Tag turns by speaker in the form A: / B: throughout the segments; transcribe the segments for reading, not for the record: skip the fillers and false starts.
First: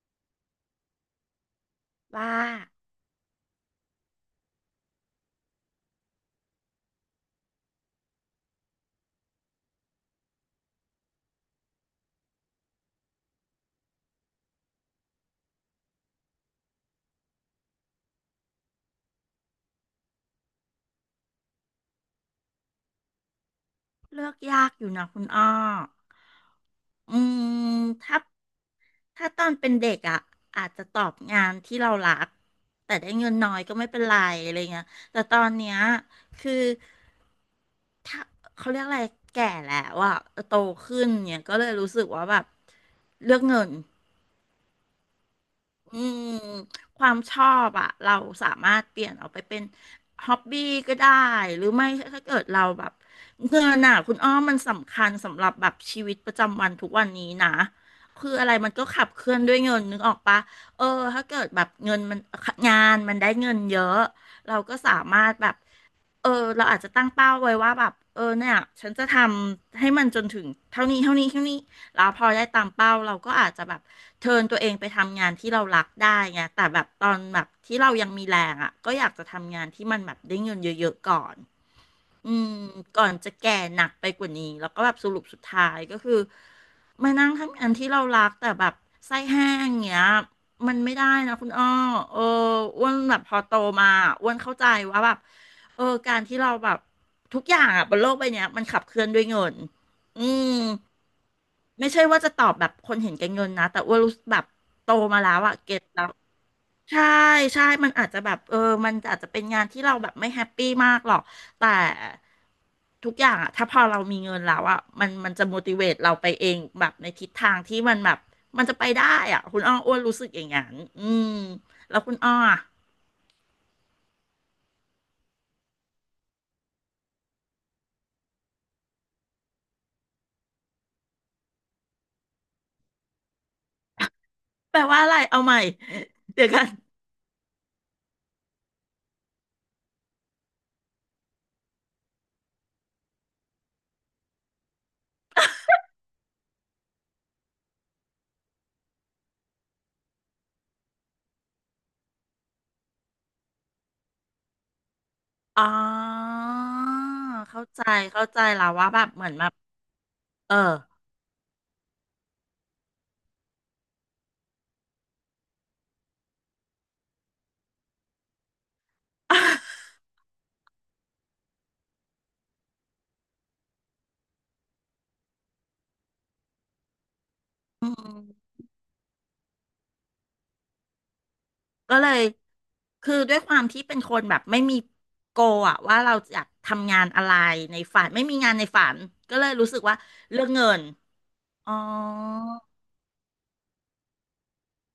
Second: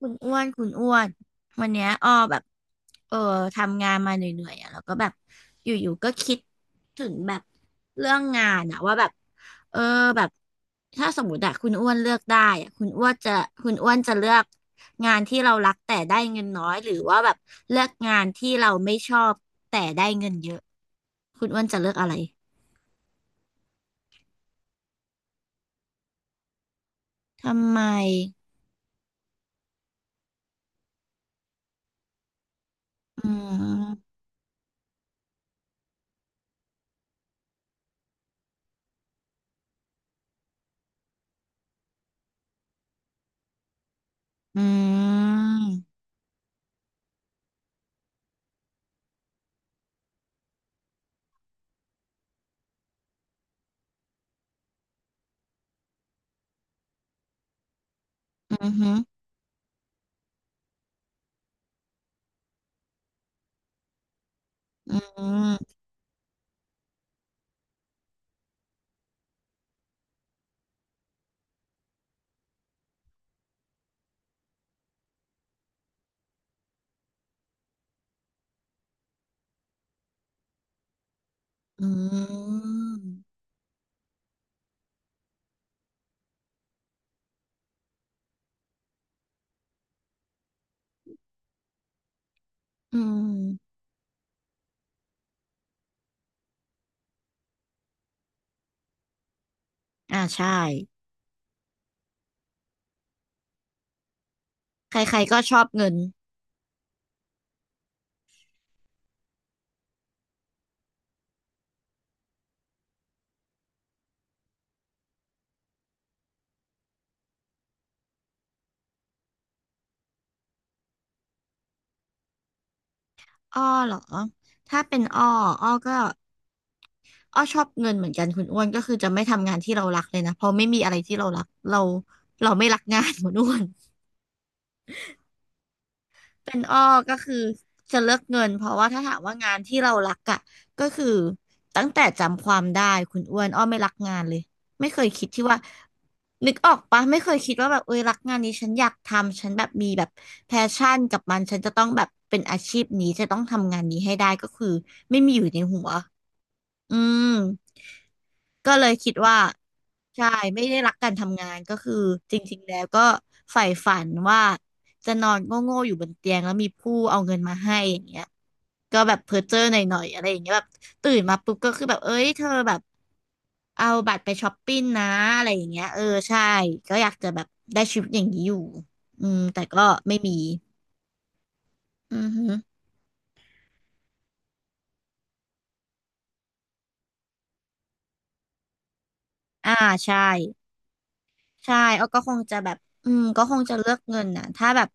A: คุณอ้วนคุณอ้วน วันเนี้ยอ้อ
B: ว่า
A: แบบเออทำงานมาเหนื่อยๆอ่ะแล้วก็แบบอยู่ๆก็คิดถึงแบบเรื่องงานอ่ะว่าแบบเออแบบถ้าสมมติอะคุณอ้วนเลือกได้อะคุณอ้วนจะเลือกงานที่เรารักแต่ได้เงินน้อยหรือว่าแบบเลือกงานที่เราไม่ชอบแต่ได้เงินเยอะ คุณอ้วนจะเลือกอะไร
B: เลือกยากอยู่นะคุณอ้ออื
A: ทำไม
B: มถ้าตอนเป็นเด็กอ่ะอาจจะตอบงานที่เรารักแต่ได้
A: อื
B: เงินน้อยก็ไม่เป็น
A: ม
B: ไรอะไรเงี้ยแต่ตอนเนี้ยคือถ้าเขาเรียกอะไรแก่แล้วอ่ะโตขึ้นเนี่ยก็เลยรู้สึกว่าแบบเลือกเงิน
A: อืม
B: อืมความชอบอะเราสามารถเปลี่ยนออกไปเป็นฮ็อบบี้ก็ได้หรือไม่ถ้าเกิดเราแบบเงินน่ะคุณอ้อมมันสำคัญสำหรับแบบชีวิตประจำวันทุกวันนี้นะคืออะไร
A: อืม
B: มันก็
A: อืม
B: ขับเคลื่อนด้วยเงินนึกออกปะเออถ้าเกิดแบบเงินมันงานมันได้เงินเยอะเราก็สา
A: อื
B: มารถแบ
A: ม
B: บ เออเราอาจจะตั้งเป้าไว้ว่าแบบเออเนี่ยฉันจะทำให้มันจนถึงเท่านี้เท่านี้เท่านี้แล้วพอได้ตามเป้าเราก็อาจจะแบบเทิร์นตัวเองไปทำงานที่เรารักได้ไงแต่แบบตอนแบบที่เรายังมีแรงอ่ะก็อยากจะทำงานที่มันแบบได้เงินเยอะๆก่อน
A: อื
B: อืมก่อนจะ
A: ม
B: แก่หนักไปกว่านี้แล้วก็แบบสรุปสุดท้ายก็คือมานั่งทำงานที่เรารักแต่แบบไส้แห้งเงี้ย มันไม่ได้นะคุณอ้อเอออ้วน
A: อื
B: แบบพอโต
A: ม
B: มาอ้วนเข้าใจว่าแบบเออการที่เราแบบทุกอย่างอะบนโลกใบเนี้ยมันขับเคลื่อนด้วยเงิน
A: อ่า
B: อื
A: ใช่
B: มไม่ใช่ว่าจะตอบแบบคนเห็นแก่เงินนะแต่อ้วนรู้สึกแบบโต
A: ใคร
B: มาแล้
A: ๆก็
B: ว
A: ช
B: อะ
A: อบ
B: เก็ต
A: เงิน
B: แล้ว ใช่ใช่ มันอาจจะแบบเออ มันอาจจะเป็นงานที่เราแบบไม่แฮปปี้มากหรอก แต่ทุกอย่างอะถ้าพอเรามีเงินแล้วอะมันจะ motivate เราไปเองแบบในทิศทางที่มันแบบมันจะไปได้อะคุณอ้ออ้วนรู้สึกอย่างนั้นอืมแล้วคุณอ้ออะ
A: อ้อเหรอถ้าเป็นอ้ออ้อก็อ้อชอบเงินเหมือนกันคุณอ้วนก็คือจะไม่ทำงานที่เรารักเลยนะเพราะไม่มีอะไรที่เรารักเราไม่รักงาน คุณอ้วน
B: แปลว่าอะไรเอาใหม่ เดี๋ยว
A: เป็น
B: กัน
A: อ้อก็คือจะเลือกเงินเพราะว่าถ้าถามว่างานที่เรารักอ่ะก็คือตั้งแต่จำความได้คุณอ้วนอ้อไม่รักงานเลยไม่เคยคิดที่ว่านึกออกปะไม่เคยคิดว่าแบบเอ้ยรักงานนี้ฉันอยากทำฉันแบบมีแบบแพชชั่นกับมันฉันจะต้องแบบเป็นอาชีพนี้จะต้องทำงานนี้ให้ได้ก็คือไม่มีอยู่ใน
B: อ๋
A: หัว
B: อ
A: อื
B: เข้า
A: ม
B: ใจเข้าใจแล้
A: ก็
B: ว
A: เล
B: ว่า
A: ย
B: แบบ
A: คิด
B: เหมือน
A: ว่า
B: แบบ
A: ใช่
B: เออ
A: ไม่ได้รักการทำงานก็คือจริงๆแล้วก็ใฝ่ฝันว่าจะนอนโง่ๆอยู่บนเตียงแล้วมีผู้เอาเงินมาให้อย่างเงี้ยก็แบบเพ้อเจ้อหน่ อยๆอะไรอย่างเงี้ยแบบตื่นมาปุ๊บก็คือแบบเอ้ยเธอแบบเอาบัตรไปช้อปปิ้งนะอะไรอย่างเงี้ยเออใช่ก็อยากจะแบบได้
B: อื
A: ชีวิตอย่างนี้
B: ม
A: อยู่อืมแต่ก็ไม่มี
B: ก็เล
A: อื
B: ย
A: อฮึ
B: คือด้วยความที่เป็นคนแบบไม่มีโกอะว่าเราอยากทำงานอะไรในฝันไม่มีงานในฝันก็เลยรู้
A: อ่า
B: สึกว่า
A: ใช่
B: เรื่องเงินอ๋อ
A: ใช่อ้อก็คงจะแบบ อืมก็คงจะเลือกเงินนะถ้าแบบ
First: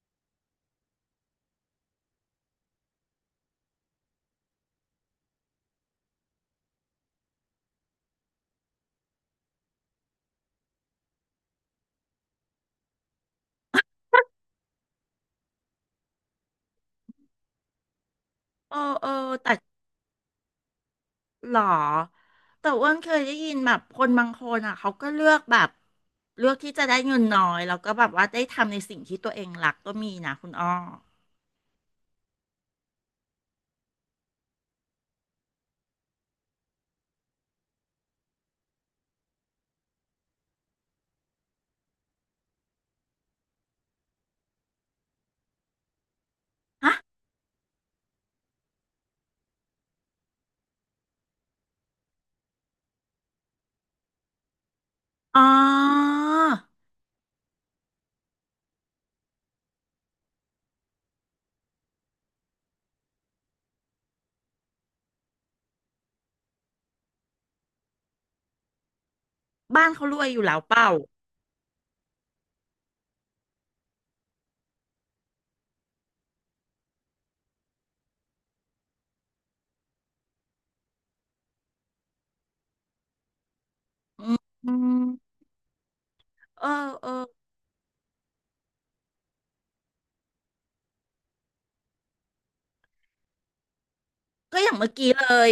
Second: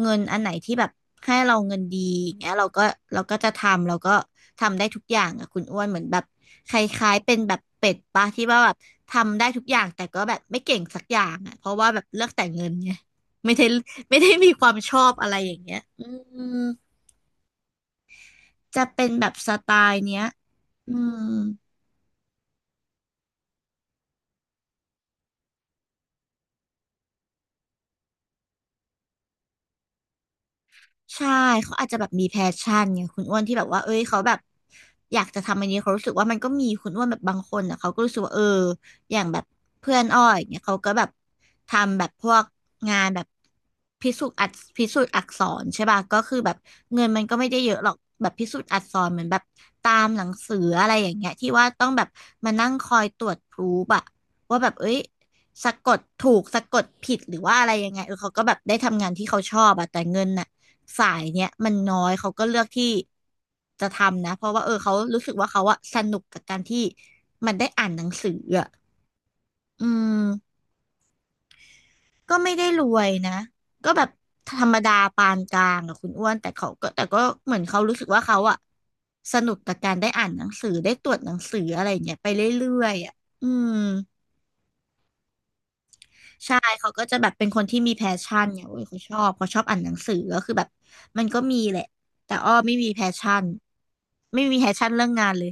A: เงินอันไหนที่แบบให้เราเงินดีอย่างเงี้ยเราก็เราก็จะทำ เราก็ทำได้ทุกอย่างอ่ะคุณอ้วนเหมือนแบบคล้ายๆเป็นแบบเป็ดปะที่ว่าแบบทำได้ทุกอย่างแต่ก็แบบไม่เก่งสักอย่างอ่ะเพราะว่าแบบเลือกแต่เงินไงไม่ได้ไม่ได้มีความชอบอะไรอย่างเงี้ยอืม
B: เออ
A: จะเป็
B: เอ
A: น
B: อ
A: แบบส
B: แต่
A: ไตล์เนี้ยอืม
B: หรอแต่อ้วนเคยได้ยินแบบคนบางคนอ่ะเขาก็เลือกแบบเลือกที่จะได้เงินน้อยแล้วก็แบบว่าได้ทำในสิ่งที่ตัวเองรักก็มีนะคุณอ้อ
A: ใช่เขาอาจจะแบบมีแพชชั่นไงคุณอ้วนที่แบบว่าเอ้ยเขาแบบอยากจะทำอันนี้เขารู้สึกว่ามันก็มีคุณอ้วนแบบบางคนอ่ะเขาก็รู้สึกว่าเอออย่างแบบเพื่อนอ้อยเนี่ยเขาก็แบบทำแบบพวกงานแบบพิสูจน์อักพิสูจน์อักษรใช่ป่ะก็คือแบบ
B: ฮะ
A: เงินมันก็ไม่ได้เยอะหรอกแบบพิสูจน์อักษรเหมือนแบบตามหนังสืออะไรอย่างเงี้ยที่ว่าต้องแบบมานั่งคอยตรวจพรูฟอะว่าแบบเอ้ย
B: อ๋อ
A: สะกดถูกสะกดผิดหรือว่าอะไรยังไงเออเขาก็แบบได้ทำงานที่เขาชอบอะแต่เงินน่ะสายเนี้ยมันน้อยเขาก็เลือกที่จะทำนะเพราะว่าเออเขารู้สึกว่าเขาอะสนุกกับการที่มันได้อ่านหนังสืออะอื
B: บ้านเขารวยอยู่แล้
A: ม
B: วเปล่า
A: ก็ไม่ได้รวยนะก็แบบธรรมดาปานกลางอะคุณอ้วนแต่ก็เหมือนเขารู้สึกว่าเขาอะสนุกกับการได้อ่านหนังสือได้ตรวจหนังสืออะไรอย่างเงี้ยไปเรื่อยๆอะอืม
B: อืม
A: ใช่
B: เออ
A: เขาก็
B: เอ
A: จะ
B: อ
A: แบบเป็นคนที่มีแพชชั่นเนี่ยเว้ยเขาชอบอ่านหนังสือก็คือแบบมันก็มีแหละ แต่อ้อไม่มีแพชชั่น ไม่มี
B: ก็
A: แพ
B: อย่า
A: ช
B: ง
A: ชั่
B: เมื่
A: น
B: อ
A: เรื่อ
B: กี้
A: ง
B: เล
A: งานเลย
B: ย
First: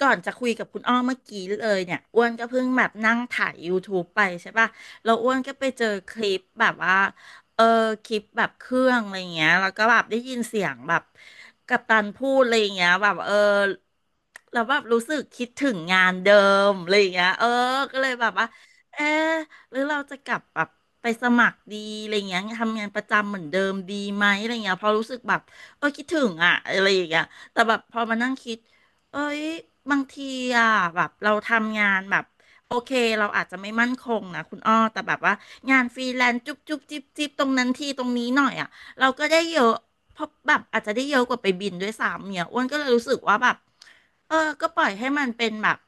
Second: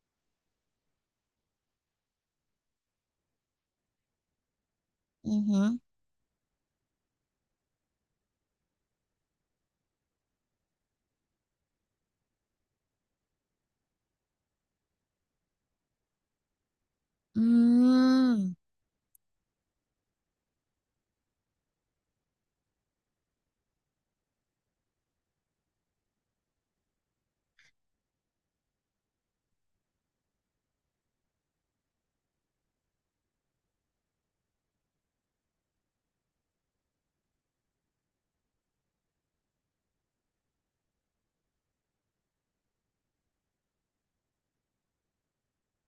B: ก่อนจะคุยกับคุณอ้อเมื่อกี้เลยเนี่ยอ้วนก็เพิ่งแบบนั่งถ่าย YouTube ไปใช่ป่ะแล้วอ้
A: อื
B: วน
A: อ
B: ก็
A: หือ
B: ไปเจอคลิปแบบว่าเออคลิปแบบเครื่องอะไรเงี้ยแล้วก็แบบได้ยินเสียงแบบกัปตันพูดอะไรเงี้ยแบบเออแล้วแบบรู้สึกคิดถึงงานเดิมอะไรเงี้ย
A: อื
B: เออก็เลยแบบว่า
A: ม
B: เออหรือเราจะกลับแบบไปสมัครดีอะไรเงี้ยทำงานประจำเหมือนเดิมดีไหมอะไรเงี้ยเพราะรู้สึกแบบเออคิดถึงอ่ะอะไรอย่างเงี้ยแต่แบบพอมานั่งคิด เอ้ยบางทีอ่ะแบบเราทำงานแบบโอเคเราอาจจะไม่มั่นคงนะคุณอ้อแต่แบบว่างานฟรีแลนซ์จุ๊บจุ๊บจิ๊บจิ๊บตรงนั้นทีตรงนี้หน่อยอ่ะเราก็ได้เยอะเพราะแบบอาจจะได้เยอะกว่าไปบินด้วยซ้ำเนี่ยอ้วนก็เลยรู้สึกว่าแบบเออก็ปล่อยให้มันเป็นแบบ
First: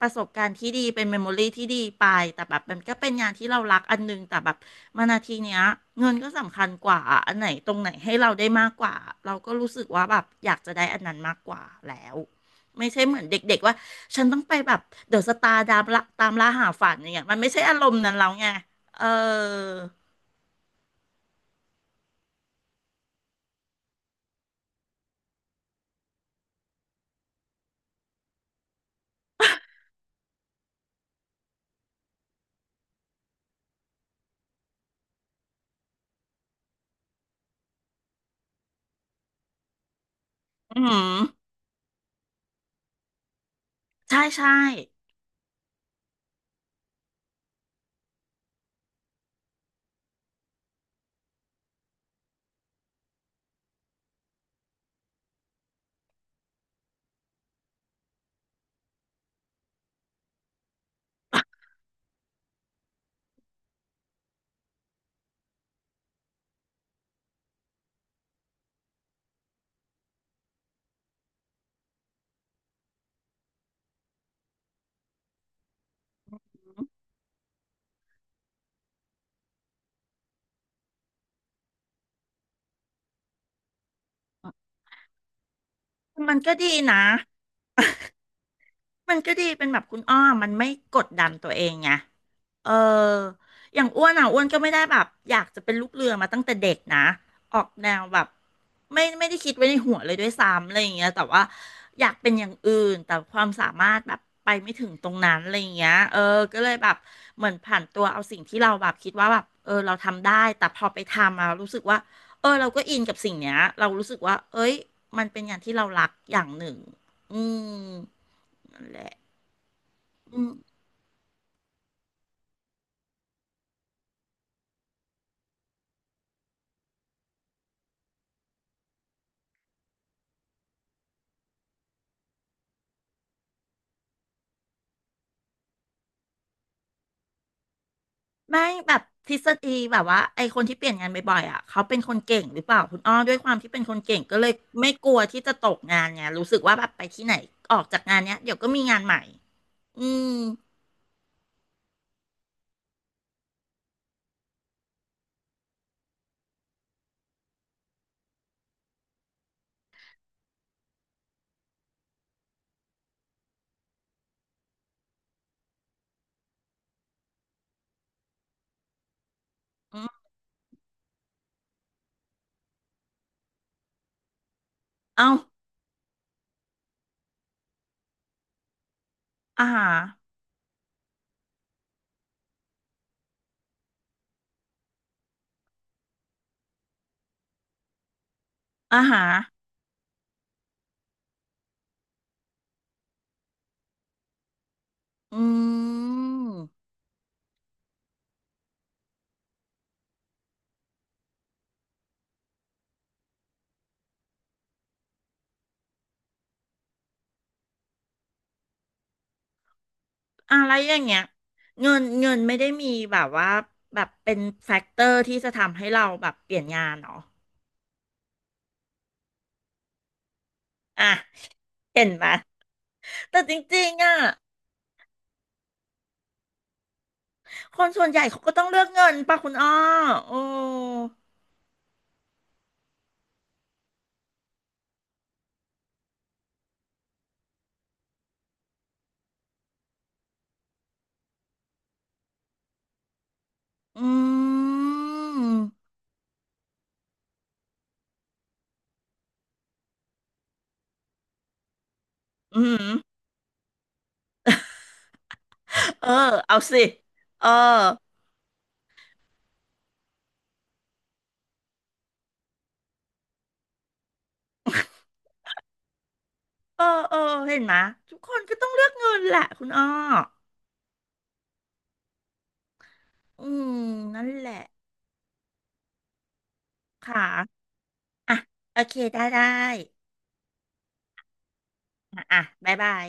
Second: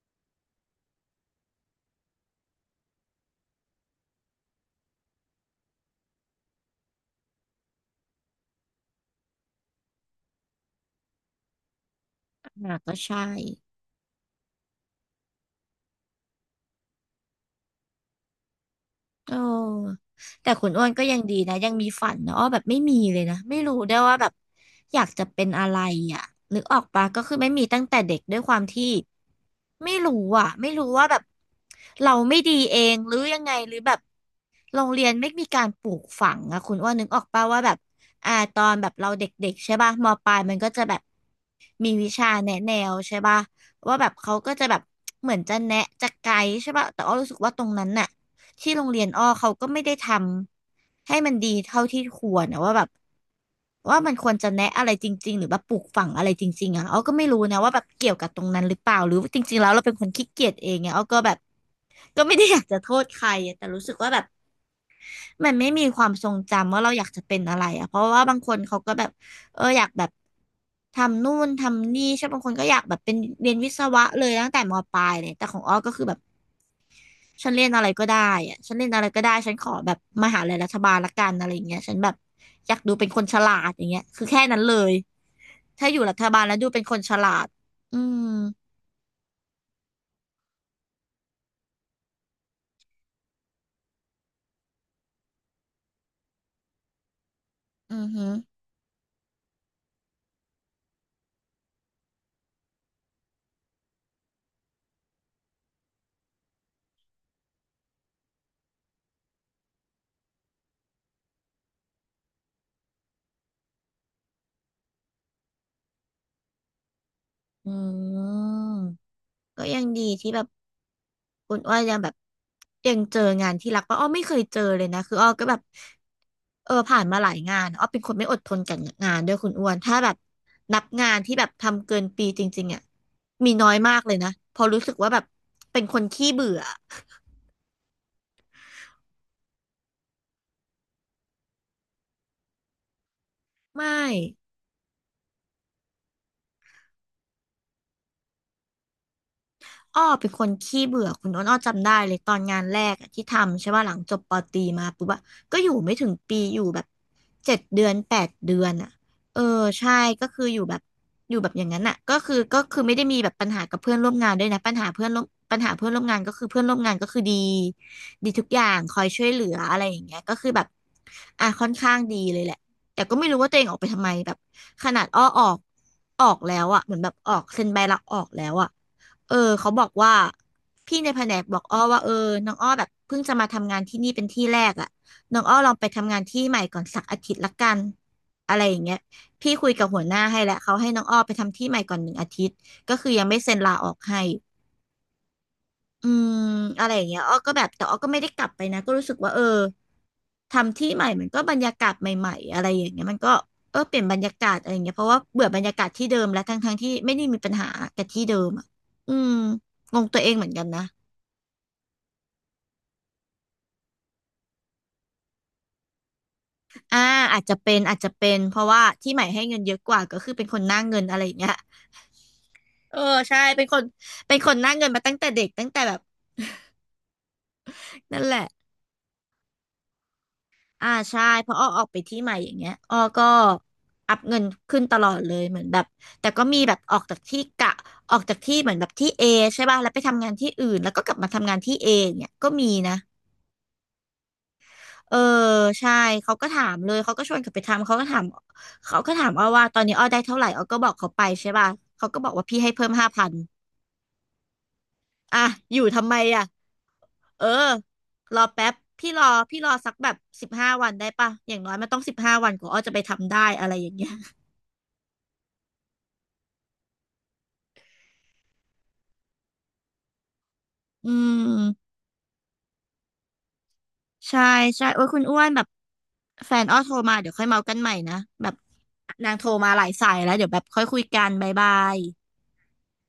B: ประสบการณ์ที่ดีเป็นเมมโมรี่ที่ดีไปแต่แบบมันก็เป็นงานที่เรารักอันนึงแต่แบบมานาทีเนี้ยเงินก็สำคัญกว่าอะอันไหนตรงไหนให้เราได้มากกว่าเราก็รู้สึกว่าแบบอยากจะได้อันนั้นมากกว่าแล้ว
A: อ่ะ
B: ไม่
A: ก็
B: ใช่เห
A: ใช่
B: มือนเด็กๆว่าฉันต้องไปแบบเดอะสตาร์ตามล่าตามล่าหาฝันอย่างเงี้ยมันไม่ใช่อารมณ์นั้นแล้วไงเอ
A: เอ
B: อ
A: อแต่คุณอ้วนก็ยังดีนะยังมีฝันนะอ้อแบบไม่มีเลยนะไม่รู้ได้วยว่าแบบอยากจะเป็นอะไรอ่ะนึกออกปะก็คือไม่มีตั้งแต่เด็กด้วยความที่ไม่รู้อ่ะไม่รู้ว่าแบบเราไม่ดีเองหรือยังไงหรือแบบโรงเรียนไม่มีการปลูกฝังอะคุณอ้วนนึกออกปะว่าแบบอ่าตอนแบบเราเด็กๆใช่ป่ะมปลายมันก็
B: อื
A: จะแบบ
B: ม
A: มีวิชาแนะแนวใช่ป่ะว่าแบบ
B: ใช่
A: เขา
B: ใช่
A: ก็จะแบบเหมือนจะแนะจะไกด์ใช่ป่ะแต่อ้อรู้สึกว่าตรงนั้นน่ะ ที่โรงเรียนอ้อเขาก็ไม่ได้ทำให้มันดีเท่าที่ควรนะว่าแบบว่ามันควรจะแนะอะไรจริงๆหรือแบบปลูกฝังอะไรจริงๆอ่ะอ้อก็ไม่รู้นะว่าแบบเกี่ยวกับตรงนั้นหรือเปล่าหรือจริงๆแล้วเราเป็นคนขี้เกียจเองไงอ้อก็แบบก็ไม่ได้อยากจะโทษใครอะแต่รู้สึกว่าแบบมันไม่มีความทรงจำว่าเราอยากจะเป็นอะไรอ่ะเพราะว่าบางคนเขาก็แบบเอออยากแบบทำนู่นทำนี่ใช่บางคนก็อยากแบบเป็นเรียนวิศวะเลยตั้งแต่มปลายเลยแต่ของอ้อก็คือแบบ ฉันเล่นอะไรก็ได้อะฉันเล่นอะไรก็ได้ ฉันขอแบบมหาลัยรัฐบาลละกันอะไรอย่างเงี้ยฉันแบบอยากดูเป็นคนฉลาดอย่างเงี้ยคือแค่นั้นเลย ถ้าอยู่รัฐ
B: มัน
A: บาล
B: ก็
A: แล้วดู
B: ดี
A: เป็นคน
B: นะ
A: ฉลาดอืม
B: มันก็ดีเป็นแบบคุณอ้อมมันไม่กดดันตัวเองไงเอออย่างอ้วนอ่ะอ้วนก็ไม่ได้แบบอยากจะเป็นลูกเรือมาตั้งแต่เด็กนะออกแน
A: อื
B: ว
A: อ
B: แบ
A: หื
B: บ
A: อ
B: ไม่ได้คิดไว้ในหัวเลยด้วยซ้ำอะไรอย่างเงี้ยแต่ว่าอยากเป็นอย่างอื่นแต่ความสามารถแบบไปไม่ถึงตรงนั้นอะไรอย่างเงี้ยเออก็เลยแบบเหมือนผ่านตัวเอาสิ่งที่เราแบบคิดว่าแบบเออเราทำได้แต่พอไปทำมารู้สึกว่าเออเราก็อินกับสิ่งเนี้ยเรารู้สึกว่าเอ้ยมันเป็นงานที่เรารักอย่างหนึ่งอื
A: อื
B: มนั่นแหละ
A: มก็ยังดีที่
B: อื
A: แบบ
B: ม
A: คุณอ้อยยังแบบยังเจองานที่รักป่ะอ้อไม่เคยเจอเลยนะคืออ้อก็แบบผ่านมาหลายงานอ้อเป็นคนไม่อดทนกับงานด้วยคุณอ้วนถ้าแบบนับงานที่แบบทำเกินปีจริงๆอ่ะมีน้อยมากเลยนะเพอราะรู้สึกว่าแบบเป็นคนขี้เบื่อ
B: ไม่แบบทฤษฎีแบบว่าไอคนที่เปลี่ยนงานบ่อยๆอ่ะเขาเป็นคนเก่งหรือเปล่าคุณอ้อด้วยความที่เป็น
A: ไม่
B: คนเก่งก็เลยไม่กลัวที่จะตกงานไงรู้สึกว่าแบบไปที่ไหนออกจากงานเนี้ยเดี๋ยวก็มีงานใหม่
A: อ้อ
B: อื
A: เป็
B: ม
A: นคนขี้เบื่อคุณอ้นอ้อจำได้เลยตอนงานแรกอะที่ทำใช่ป่ะหลังจบปอตรีมาปุ๊บอะก็อยู่ไม่ถึงปีอยู่แบบ7 เดือน8 เดือนอะเออใช่ก็คืออยู่แบบอย่างนั้นอะก็คือไม่ได้มีแบบปัญหากับเพื่อนร่วมงานด้วยนะปัญหาเพื่อนร่วมงานก็คือเพื่อนร่วมงานก็คือดีดีทุกอย่างคอยช่วยเหลืออะไรอ
B: อื
A: ย่างเงี้ย
B: ม
A: ก็คือแบบอ่ะค่อนข้างดีเลยแหละแต่ก็ไม่รู้ว่าตัวเองออกไปทำไมแบบขนาดอ้อ
B: เอ้า
A: ออกแล้วอะเหมือนแบบออกเซ็นใบลาออกแล้วอะ เออ
B: อา
A: เขาบ
B: หา
A: อก
B: ร
A: ว่าพี่ในแผนกบอกอ้อว่าเออน้องอ้อแบบเพิ่งจะมาทำงานที่นี่เป็นที่แรกอ่ะน้องอ้อลองไปทำงานที่ใหม่ก่อนสักอาทิตย์ละกันอะไรอย่างเงี้ย
B: อาหาร
A: พี่คุยกับหัวหน้าให้แล้วเขาให้น้องอ้อไปทำที่ใหม่ก่อน1 อาทิตย์ก็คือยังไม่เซ็นลาออกให้
B: อื
A: อืมอะ
B: ม
A: ไรอย่างเงี้ยอ้อก็แบบแต่อ้อก็ไม่ได้กลับไปนะก็รู้สึกว่าเออทำที่ใหม่มันก็บรรยากาศใหม่ๆอะไรอย่างเงี้ยมันก็เออเปลี่ยนบรรยากาศอะไรอย่างเงี้ยเพราะว่าเบื่อบรรยากาศที่เดิมแล้วทั้งๆที่ไม่ได้มีปัญหากับที่เดิมอ่ะอืมงงตัวเองเหมือน
B: อะ
A: กัน
B: ไร
A: นะ
B: อย่างเงี้ยเงินไม่ได้มีแบบว่าแบบเป็นแฟกเตอร์ที่จะทำให้เราแบบเปลี่ยนงาน
A: อ่า
B: เหรอ
A: อาจจะเป็นเพราะว่าที่ใหม่ให้เงินเยอะกว่าก็คือเป็นคนหน้าเงิน
B: อ่ะ
A: อะไรอย่างเงี้ย
B: เห็นไหม
A: เออใช่
B: แต่จริงๆอ่ะ
A: เป็นคนหน้าเงินมาตั้งแต่เด็กตั้งแต่แบบ
B: คนส่วนให
A: นั่
B: ญ่
A: นแหละ
B: เขาก็ต้องเลือกเงินป่ะคุณอ้อโอ้
A: อ่าใช่เพราะอ้อออกไปที่ใหม่อย่างเงี้ยอ้อก็อัพเงินขึ้นตลอดเลยเหมือนแบบแต่ก็มีแบบออกจากที่กะออกจากที่เหมือนแบบที่เอใช่ป่ะแล้วไปทำงานที่อื่นแล้วก็กลับมาทำงานที่เอเนี่ยก็มีนะ
B: อื
A: เออ
B: ม
A: ใช่เขาก็ถามเลยเขาก็ชวนกลับไปทำเขาก็ถามเขาก็ถามอ้อว่าตอนนี้อ้อได้เท่าไหร่อ้อก็บอกเขาไปใช่ป่ะเขาก็บอกว่าพี่
B: อื
A: ให้เพิ่
B: ม
A: ม5,000อ่ะอยู่
B: เอ
A: ทำ
B: อ
A: ไมอ่ะ
B: เอาสิ
A: เอ
B: เอ
A: อ
B: อ
A: รอแป๊บพี่รอสักแบบสิบห้าวันได้ป่ะอย่างน้อยมันต้องสิบห้าวันกว่าอ้อจะไปทำได้อะไรอย่างเงี้ย
B: เออเห็นไหมยทุกคนก็ต้องเลือกเงินแหละคุณอ้อ
A: อืม
B: อืมนั่น
A: ใช่
B: แหละ
A: ใช่โอ้ยคุณอ้วนแบบแฟนอ้อโทรมา
B: ค่ะ
A: เดี๋ยวค่อยเมากันใหม่นะ
B: อ่ะ
A: แบบ
B: โอเค ได้
A: นาง
B: ได้
A: โทรมาหลายสายแล้วเดี๋ยวแบบค่อยคุยกันบ๊ายบาย
B: อ่ะอ่ะบ๊ายบาย